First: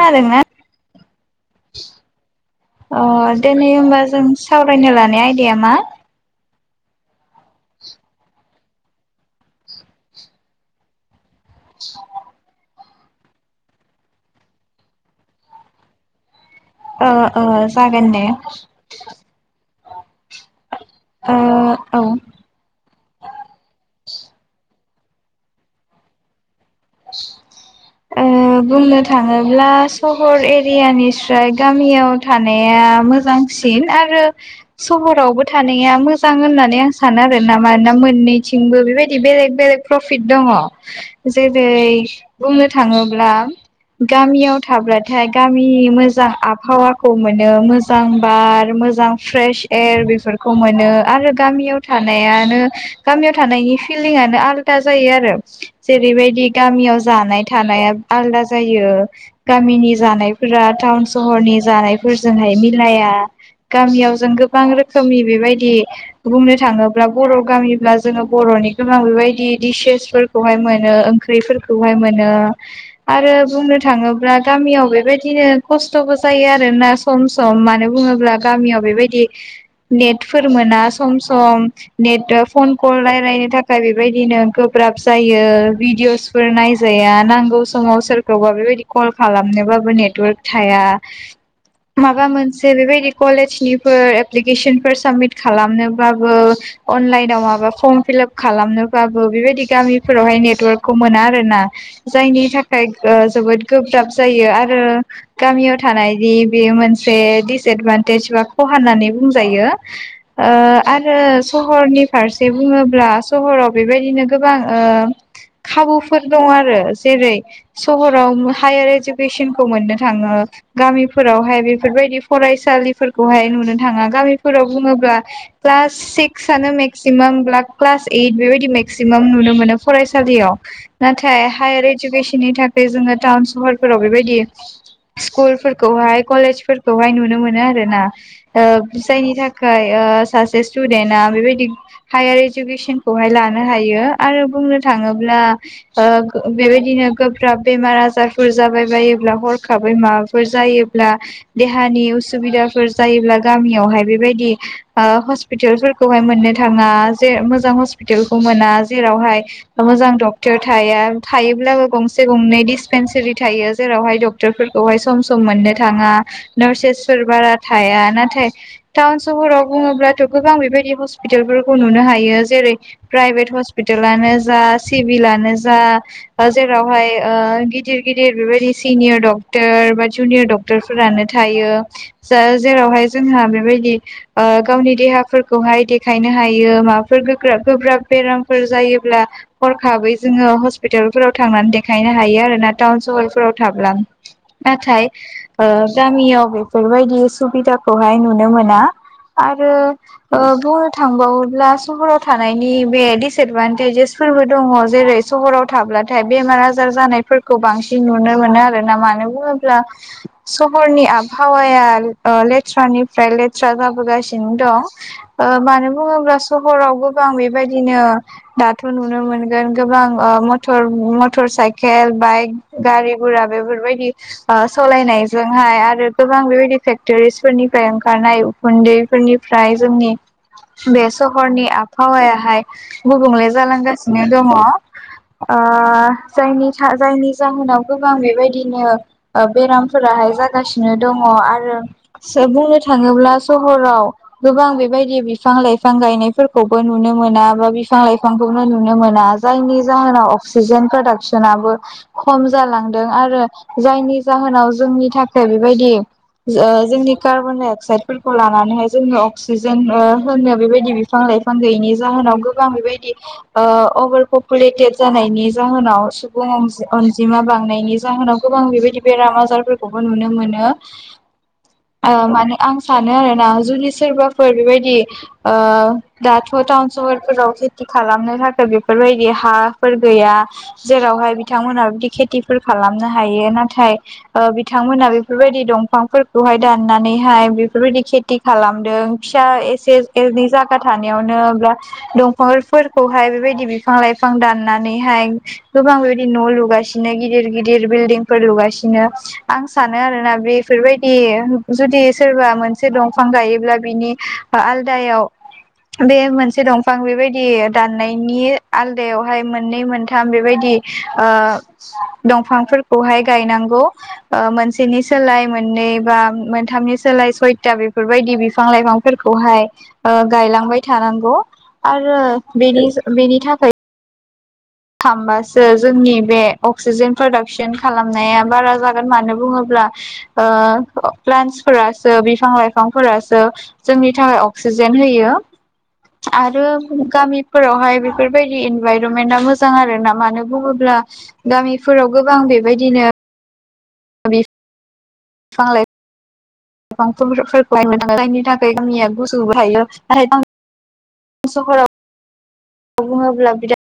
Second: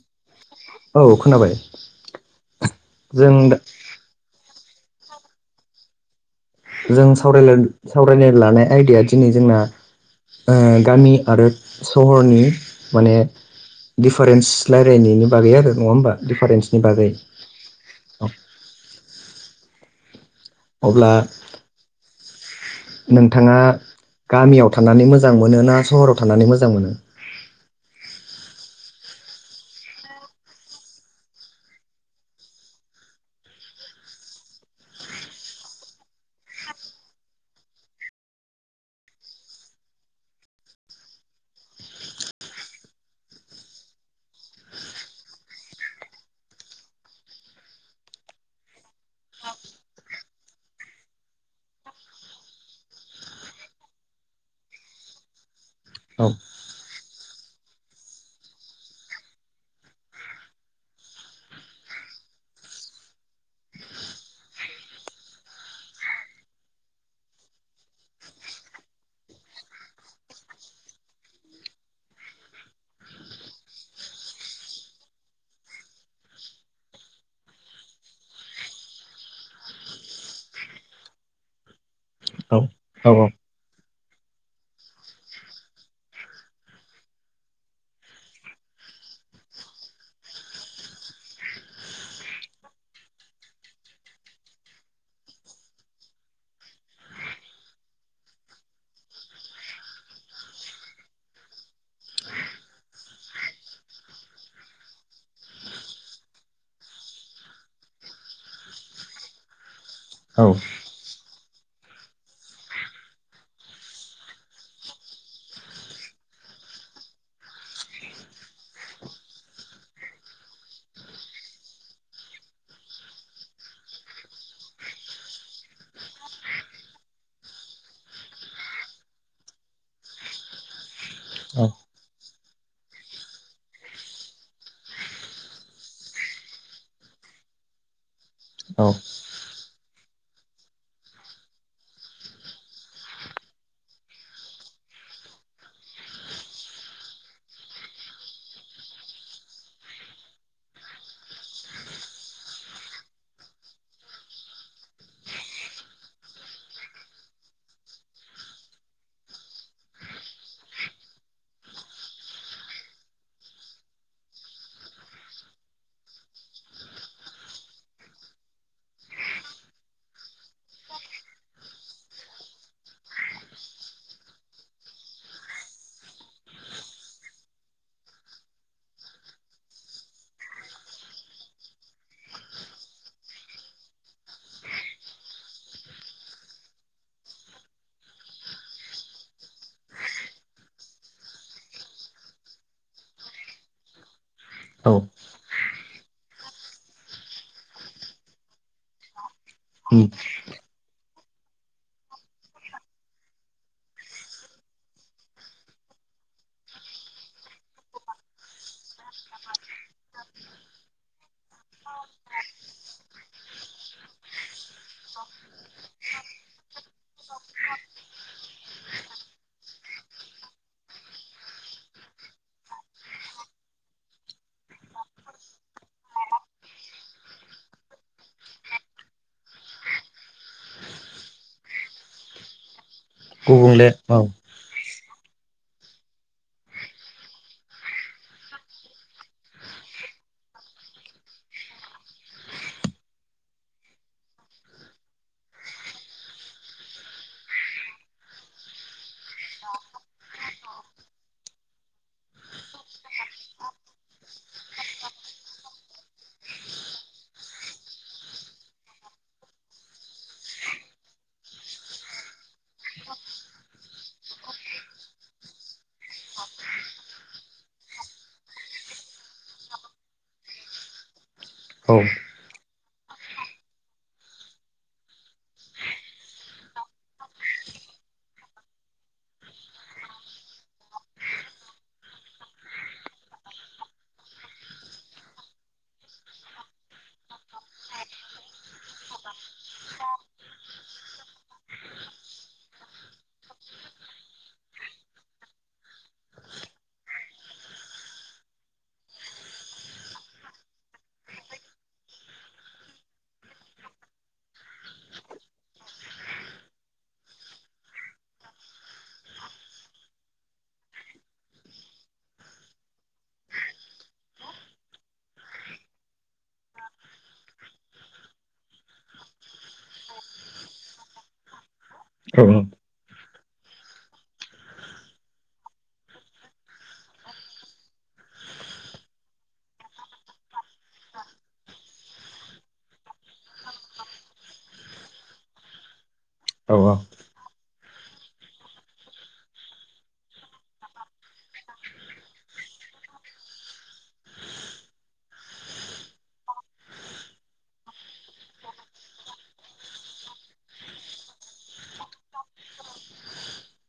खोनादोंना औ खोनाबाय जों अ दिनै होमबा जों सावरायनो लानाय आयदाया मा? जों सावलायनो सावरायनो लानाय आयदाया दिनै जोंना ओ गामि आरो सहरनि माने दिफारेन्स लायरायनायनि बागै आरो नङा होमबा दिडिफारेन्स ओ ओ जागोन दे। अब्ला ओ औ ओ नोंथाङा गामियाव थानानै मोजां मोनो ना सहराव थानानै मोजां मोनो। बुंनो थाङोब्ला सहर एरियानिस्राय गामियाव थानाया मोजांसि इन आरो सहरावबो थानाया मोजां होननानै आं सानो आरोना मानोना मोननैथिं बो बिबायदि बेलेग बेलेग प्रफिट दङ जे जेरै बुंनो थाङोब्ला गामियाव थाब्लाथाय गामिनि मोजां आबहावाखौ मोनो मोजां बार मोजां फ्रेश एयार बेफोरखौ मोनो आरो गामियाव थानायानो गामियाव थानायनि फिलिंनो आलदा जायो आरो औ जेरैबायदि याव जानाय थानाया आलादा जायो गामिनि जानायफोरा टाउन सहरनि जा नाय फोरजोंहाय मिलाया गामियाव जों गोबां रोखोमनि बेबायदि बुंनो थाङो ब्ला बर गामिब्ला जोङो बरनि गोबां बेबायदि दिसेसफोरखौहाय मोनो ओं ख्रिफोरखौहाय मोनो आरो बुंनो थाङोब्ला गामियाव बेबायदिनो खस्थ बो जायो आरोना सम सम मानो बुङोब्ला गामियाव बेबायदि नेटफोर मोना सम सम नेटा औ फन कल औ रायलायनो थाखाय बेबायदिनो गोब्राब जायो भिदिअ फोर नायजाया नांगौ समाव सोरखौबा बेबायदि कल खालामनोबाबो नेटवर्क थाया। माबा मोनसे बेबायदि कलेजनिफोर एप्लिकेसनफोर साबमिट खालामनोबाबो अनलाइनाव माबा फर्म फिलाप खालामनोबाबो बेबायदि गामिफोरावहाय नेटवर्क खौ मोना आरोना जायनि थाखाय ओ जोबोद गोब्राब जायो आरो गामियाव थानायनि बे मोनसे दिसएदभान्टेज बा खहा होननानै बुंजायो औ ओ आरो सहरनि फारसे बुङोब्ला सहराव बेबायदिनो गोबां ओ खाबुफोर दं आरो जेरै सहराव हायार इडुकेसनखौ मोननो थाङो। गामिफोरावहाय बेफोरबायदि फरायसालिफोरखौहाय नुनो थाङा गामिफोराव बुङोब्ला क्लास सिक्सानो मेक्सिमामब्ला क्लास ओइट बेबायदि मेक्सिमाम नुनो मोनो फरायसालियाव नाथाय औ हायार इडुकेसननि थाखाय जोङो टाउन सहरफोराव बेबायदि स्कुलफोरखौहाय कलेज फोरफोरखौहाय नुनो मोनो आरो ना ओ औ जायनि थाखाय ओ ओ सासे स्टुडेन्ट आ बेबायदि हायार इडुकेसनखौहाय लानो हायो आरो बुंनो थाङो अब्ला अ बेबायदिनो गोब्राब बेमार आजारफोर जाबाय बायोब्ला हरखाबै माबाफोर जा- योब्ला देहानि उसुबिदाफोर जायोब्ला गामियावहाय बेबायदि अ हस- पिटालफोरखौहाय मोननो थाङा जे मोजां हस्पपिटालखौ मोना जेरावहाय मोजां डक- टर थाया थायोब्लाबो गंसे गंनै डिसपेनसारि थायो जेरावहाय डक्टरफोरखौहाय सम-सम मोननो थाङा नार्सेसफोर बारा थाया नाथाय टाउन सहराव बुङोब्लाथ' गोबां बेबायदि हस्पिटालफोरखौ नुनो हायो जेरै- प्राइभेट हस्पिटालनो जा सि- बिलआनो जा जेरावहाय अ गिदिर-गिदिर बेबायदि सिनियर डक्टर बा जुनिर डक्टर फोरानो थायो जा-जेरावहाय जोंहा बेबायदि अ गावनि दे हाफोरखौहाय देखायनो हायो माबाफोर गोगा-गोब्राब बेरामफोर जायोब्ला हर खाबै जोङो हस्पिटालफोराव थांनानै देखायनो हायो आरो ना टाउन सहरफोराव थाब्ला ना औ थाय अ गामियाव बेफोरबायदि सुबिदाखौहाय नुनो मोना। आरो अ बुंनो थांबावोब्ला सहराव थानायनि बे दिसएदभानटेजेसफोरबो दङ जेरै- सहराव थाब्लाथाय बेमार आजार जानायफोरखौ बांसिन नुनो मोनो आरोना मानो बुङो ब्ला सहरनि आबहावाया अ लेथ्रानिफ्राय लेथ्रा जाबोगासिनो दं अ मानो बुङोब्ला सहराव गोबां बेबायदिनो दाथ' नुनो मोनो गोबां अ मटर-मटर साइकेल बाइक गारि गुरा बेफोरबायदि अ सालायनायजोंहाय आरो गोबां बेबायदि फेक्टरिसफोरनिफ्राय ओंखारनाय उखुन्दैफोरनि- फ्राय जोंनि बे सहरनि आबहावायाहाय गुबुंले जालांगासि दङो। अ जायनि सा जायनि जाहोनाव गोबां बेबायदिनो अ बेरामफोरा जासिनो दङ आरो एसे बुंनो थाङोब्ला सहराव गोबां बेबायदि बिफां लाइफां गायनायफोरखौबो नुनो मोना बा बिफां लाइफांखौनो नु नो मोना जायनि जाहोनाव अक्सिजेन प्रदाक्सनाबो खम जालांदों आरो जायनि जाहोनाव जोंनि थाखाय बेबायदि अ जोंनि कार्बन डाइ अक्साइदफोरखौ लानानैहाय जोङनो अक्सिजेन अ होनो बेबायदि बिफां लाइफां गैयैनि जाहोनाव गोबां बेबायदि अ अभार पपुलेटेड जानायनि जाहोनाव सुबुं अनजि-अनजिमा बांनायनि जाहोनाव गो बां बेबायदि बेराम आजारफोरखौबो नुनो मोनो। औ ओ माने आं सानो आरोना जुदि सोरबाफोर बेबायदि ओ दाथ' टाउन सहरफोराव खेथि खालामनो थाखाय बेफोरबायदि हाफोर गैया जेरावहाय बिथांमोनहा बिदि खेथिफोर खालामनो हायो नाथाय ओ बिथांमोना बेफोरबायदि दंफांफोरखौहाय दाननानैहाय बेफोरबायदि खेति खालामदों फिसा एसे एनै जायगा थानायावनो गाथ दंफांफोर खौहाय बेबायदि बिफां लाइफां दाननानैहाय गोबां बेबायदि न' लुगासिनो गिदिर-गिदिर बे बिल्दिं लुगासिनो आं सानो आरोना बेफोरबायदि जुदि सोरबा मोनसे दंफां गायो बिनि आ-आलदायाव बे मोनसे दफां बेबायदि दाननायनि आलदायावहाय मोननै मोनथाम बेबायदि ओ दफांफोर खौहाय गायनांगौ ओ मोनसेनि सोलाय मोननै बा मोनथाम सोलाय सयता बेफोरबायदि बिफां लाइफांफोरखौहाय ओ गायलांबाय थानांगौ आरो बेनि-बेनि थाखाय थामबासो जोंनि बे अक्सिजेन प्रडाक्सन खालामनाया बारा जागोन मानो बुङो ब्ला ओ प्लेन्सफोरासो बिफां लाइफांफोरासो जोंनि थाखाय अक्सि जेन होयो आरो औ गामिफोरावहाय बेफोरबायदि इनभाइरोमेन्टआ मो जां आरोना मानो बुङोब्ला गामिफोराव गोबां बेबायदिनो बिफां लाइ गोबांफोरखौहायनो नाङो जायनि थाखाय गामिया गुसुबो हायो न [unintelligible] सहराव बुङोब्ला बिराद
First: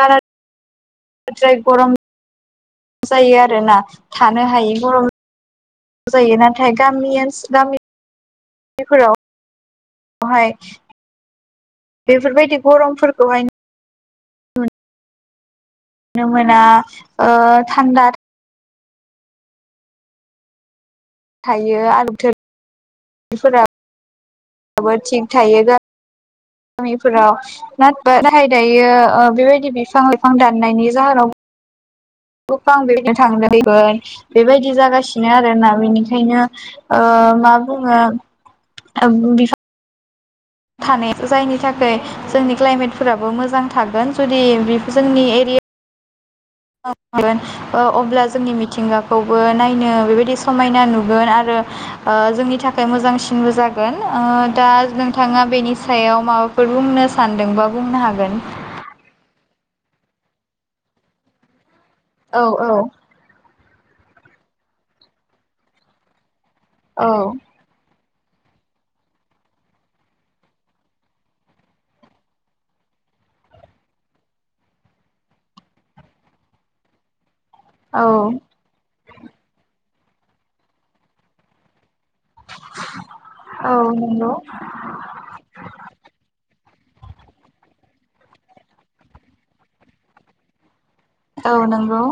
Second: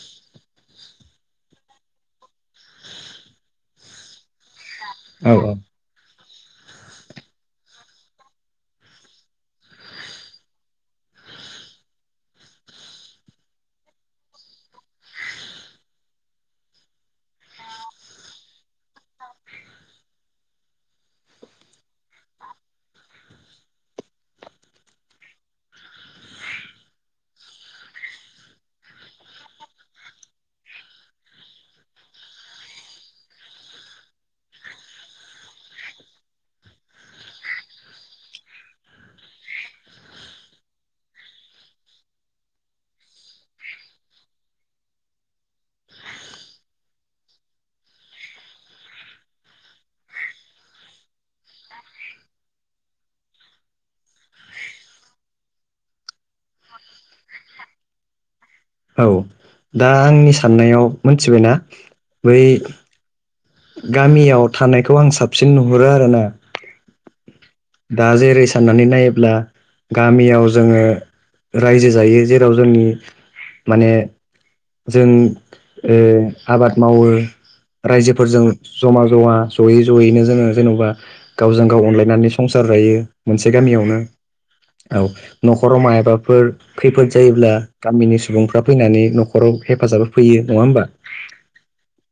बाराद्राय गरम जायो आरोना थानो हायै बर' औ औ। जायो नाथाय गामि गामि बेफोराव बेवहाय बेफोरबायदि गरमफोरखौहाय नुनो मोना ओ थान्दा थायो आरो बोथोर बोथोरफोरा बोराबो थिग थायो गो गामिफोराव। [unintelligible] दायो बेबायदि बिफां लाइफां दाननायनि जाहोनाव [unintelligible] थांदोंमोन बेबायदि जागासिनो आरोना बेनिखायनो ओ ओ मा बुङो [unintelligible] थानाय जायनि थाखाय जोंनि क्लाइमेटफोराबो मोजां थागोन जुदि बि जोंनि एरि यि [unintelligible] ओ अब्ला जोंनि मिथिंगाखौबो नायनो बेबायदि समायना नुगोन आरो ओ जोंनि थाखाय मोजांसिनबो जागोन। ओ दा नोंथाङा बेनि सायाव माबाफो फोर बुंनो सानदोंबा बुंनो हागोन। औ दा आंनि साननायाव मोनथिबायना? बै औ औ। गामियाव थानायखौ आं साबसिन नुहुरो आरोना। औ। दा जेरै साननानै नायोब्ला गामियाव जोङो रायजो जायो जेराव जोंनि माने जों ओ आबाद मावो। औ रायजोफोरजों ज'मा ज'मा ज'यै ज'यैनो जोङो जेन'बा गावजों गाव अनलाय नानै संसार जायो मोनसे औ गामियावनो। नंगौ औ, न'खराव मायाबाफोर खैफोद जायोब्ला गामिनि सुबुंफ्रा फैनानै न'खराव हेफाजाब होफैयो। नङा होमबा? औ नंगौ।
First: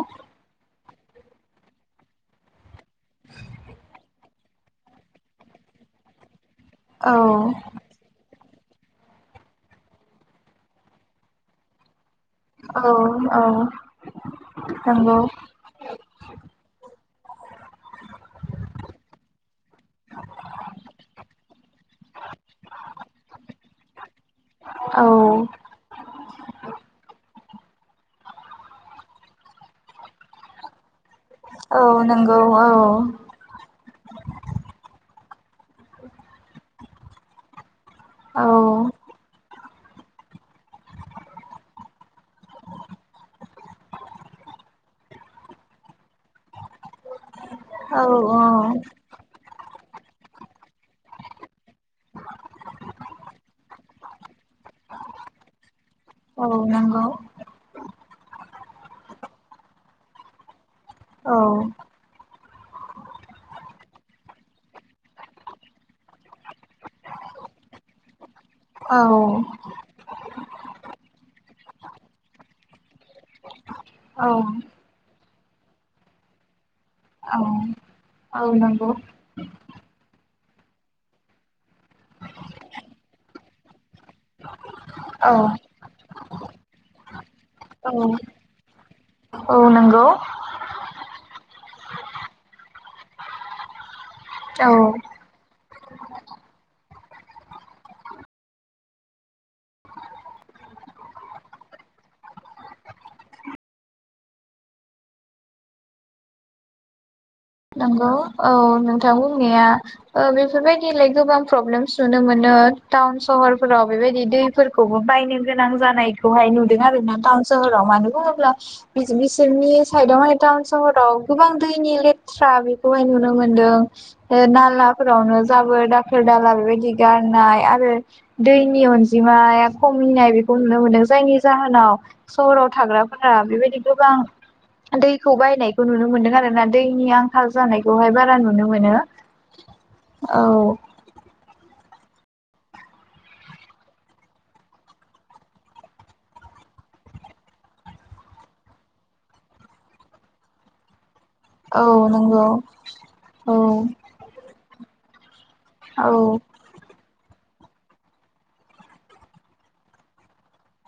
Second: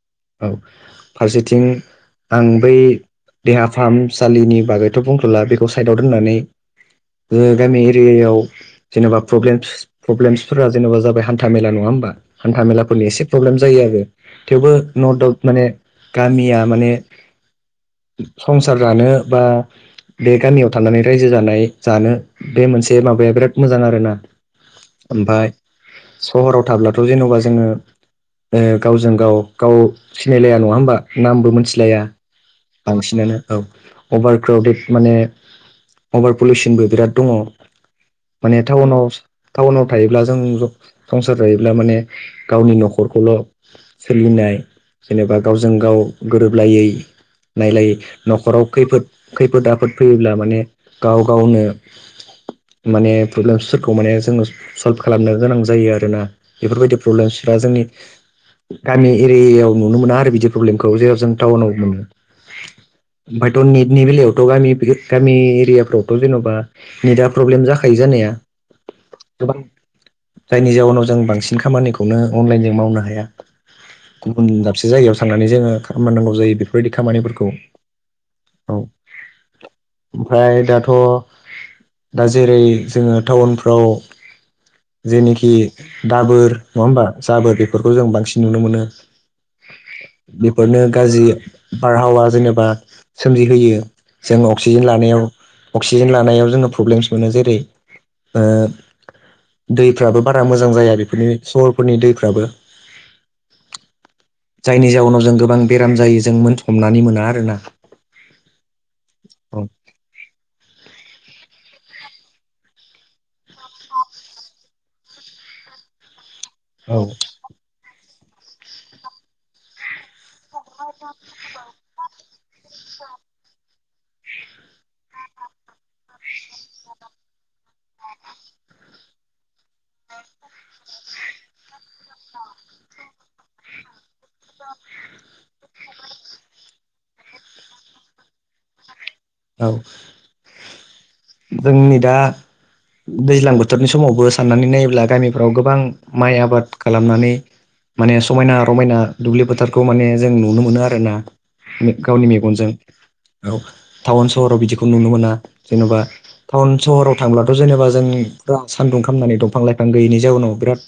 औ फारसेथिं आं बै देहा फाहाम सालिनि बागैथ' बुंथ'ला बेखौ साइदाव दोननानै औ ओ गामि एरियायाव जेनेबाे प्रब्लेमस प्रब्लेमसफोरा जेनेबा जाबाय हान्था मेला नङा होमबा? हान्था औ मेलाफोरनि एसे प्रब्लेम जायो नंगौ आरो थेवबो न दाउट माने गामिया माने संसार जानो बा बे गामियाव थानानै रायजो जानाय जानो बे मोनसे माबाया बिराद मोजां आरोना। औ। ओमफाय सहराव थाब्लाथ' जेन'बा जोङो ओ गावजों गाव गाव सिनायलाया नङा होमबा? नामबो औ मिथिलाया नंगौ औ बांसिनानो औ अभार क्राउडेड माने अभार पलुसनबो बिराद दङ' औ माने टाउनाव टाउनाव थायोब्ला जों ज संसार जायोब्ला माने गावनि न'खरखौल' सोलिनाय जेनेबा गावजों गाव गोरोबलायै नायलायै औ न'खराव खैफोद खैफोद आफोद फैयोब्ला माने गाव गावनो माने प्रब्लेमसफोरखौ माने जोङो सल्भ खालामनो गोनां जायो आरोना औ बेफोरबायदि नंगौ प्रब्लेमसफ्रा जोंनि गामि एरियाव नुनो मोना आरो बिदि प्रब्लेमखौ जेराव जों औ टाउनाव मोनो। [inaudible] ओमफायथ' नेटनि बेलायावथ' गामि बिरोद गामि एरियाफ्रावथ' जेन'बा नेटा प्रब्लेम जाखायो जा जानाया औ। गोबां जायनि जाउनाव जों बांसिन खामानिखौनो अनलाइन जों मावनो हाया औ गुबुन दाबसे जायगायावसो थांनानै जोङो खामनांगौ जायो। बेफो फोरबायदि खामानिफोरखौ, औ। फ्राय दाथ' दा जेरै जोङो टाउनफ्राव औ जेनोखि दाबोर, नङा होमबा? जाबोर बेफोरखौ जों औ बांसिन नुनो मोनो। औ नंगौ बेफोरनो गाज्रि बारहावा जेनेबा सोमजि होयो जों औ अक्सिजेन लानायाव अक्सिजेन लानायाव जोङो प्रब्लेमस मोनो। जेरै ओ दैफ्राबो बारा मोजां जाया बेफोरनि सहरफोरनि दैफ्राबो। जायनि जाउनाव जों गोबां बेराम जायो जों मोनथ हमनानै मोना आरो ना नंगौ औ नोंथां बुंनाया औ ओ बेफोर बायदिलाय गोबां प्रब्लेमस नुनो मोनो टाउन सहरफोराव बेबायदि दैफोरखौबो बायनो गोनां जानाय खौहाय नुदों औ आरो ना टाउन सोहराव मानो बुङोब्ला बिसोरनि सेरनि साइदावहाय टाउन सहराव गोबां दैनि लेथ्रा बेखौहाय नुनो मोनदो। दों ओ नालाफ्रावनो जाबोर दाखोर दाला बेबायदि गारनाय आरो दै नि अनजिमाया खमिनाय बेखौ नुनो मोनदों जायनि जाहोनाव सहराव थाग्राफोरा बेब बायदि गोबां [unintelligible] खौ नुनो मोनदों आरो ना दैनि आंखाल जानायखौहाय बारा नुनो मोनो। औ औ जोंनि दा दैज्लां बोथोरनि समावबो साननानै नायोब्ला गामिफ्राव गोबां माइ आबाद खालामनानै माने समायना रमायना दुब्लि फोथारखौ माने जों नुनो मोनो आरो ना औ गावनि नंगौ मेगनजों औ टाउन सहराव बिदिखौ नुनो मोना जेनबा औ टाउन सहराव थांब्ला थ जेनेबा जोंनि सानदुं खामनानै दंफां लाइफां गैयैनि जाउनाव बिराद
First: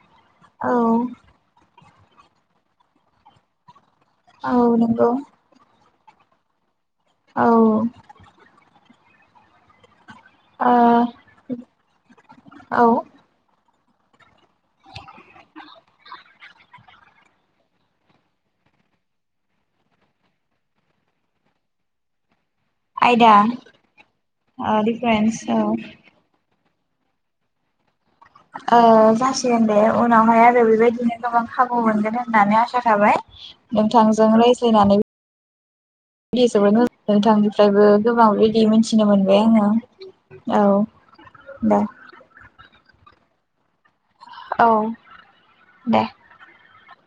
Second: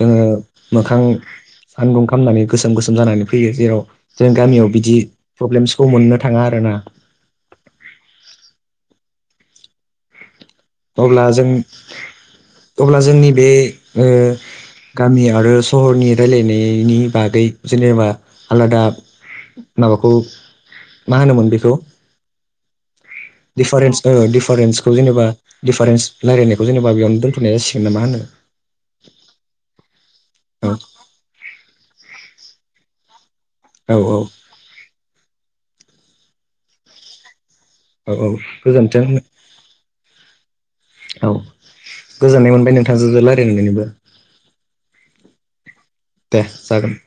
जोङो औ मोखां सानदुं खामनानै गोसोम गोसोम जानानै फैयो जेराव जों औ गामियाव बिदि नंगौ प्रब्लेमसखौ मोननो थाङा ओरो ना औ औ अब्ला जों अब्ला जोंनि बे ओ गामि आरो सहरनि रायलायनायनि बागै जेनेबा आलादा माबाखौ मा होनोमोन बेखौ आयदा दिफारेन्स ओ ओ दिफारेन्सखौ जेनेबा दिफारेन्स औ दिफारेन्स रायलायनायखौ जेनेब बेयावनो दोनथनाय जासिगोन नामा होनो? ओ जासिगोन दे। उनावहाय आरो औ बेबायदिनो गोबां खाबु मोनगोन होननानै आसा थाबाय। औ नोंथांजों रायज्लायनानै [unintelligible] नोंथांनिफ्रायबो औ औ गोबां इदि गोजोन्थों मिथिनो मोनबाय आङो। औ औ दे गोजोननाय मोनबाय नोंथां जो जों रायलायनो मोननानैबो। औ दे जागोन।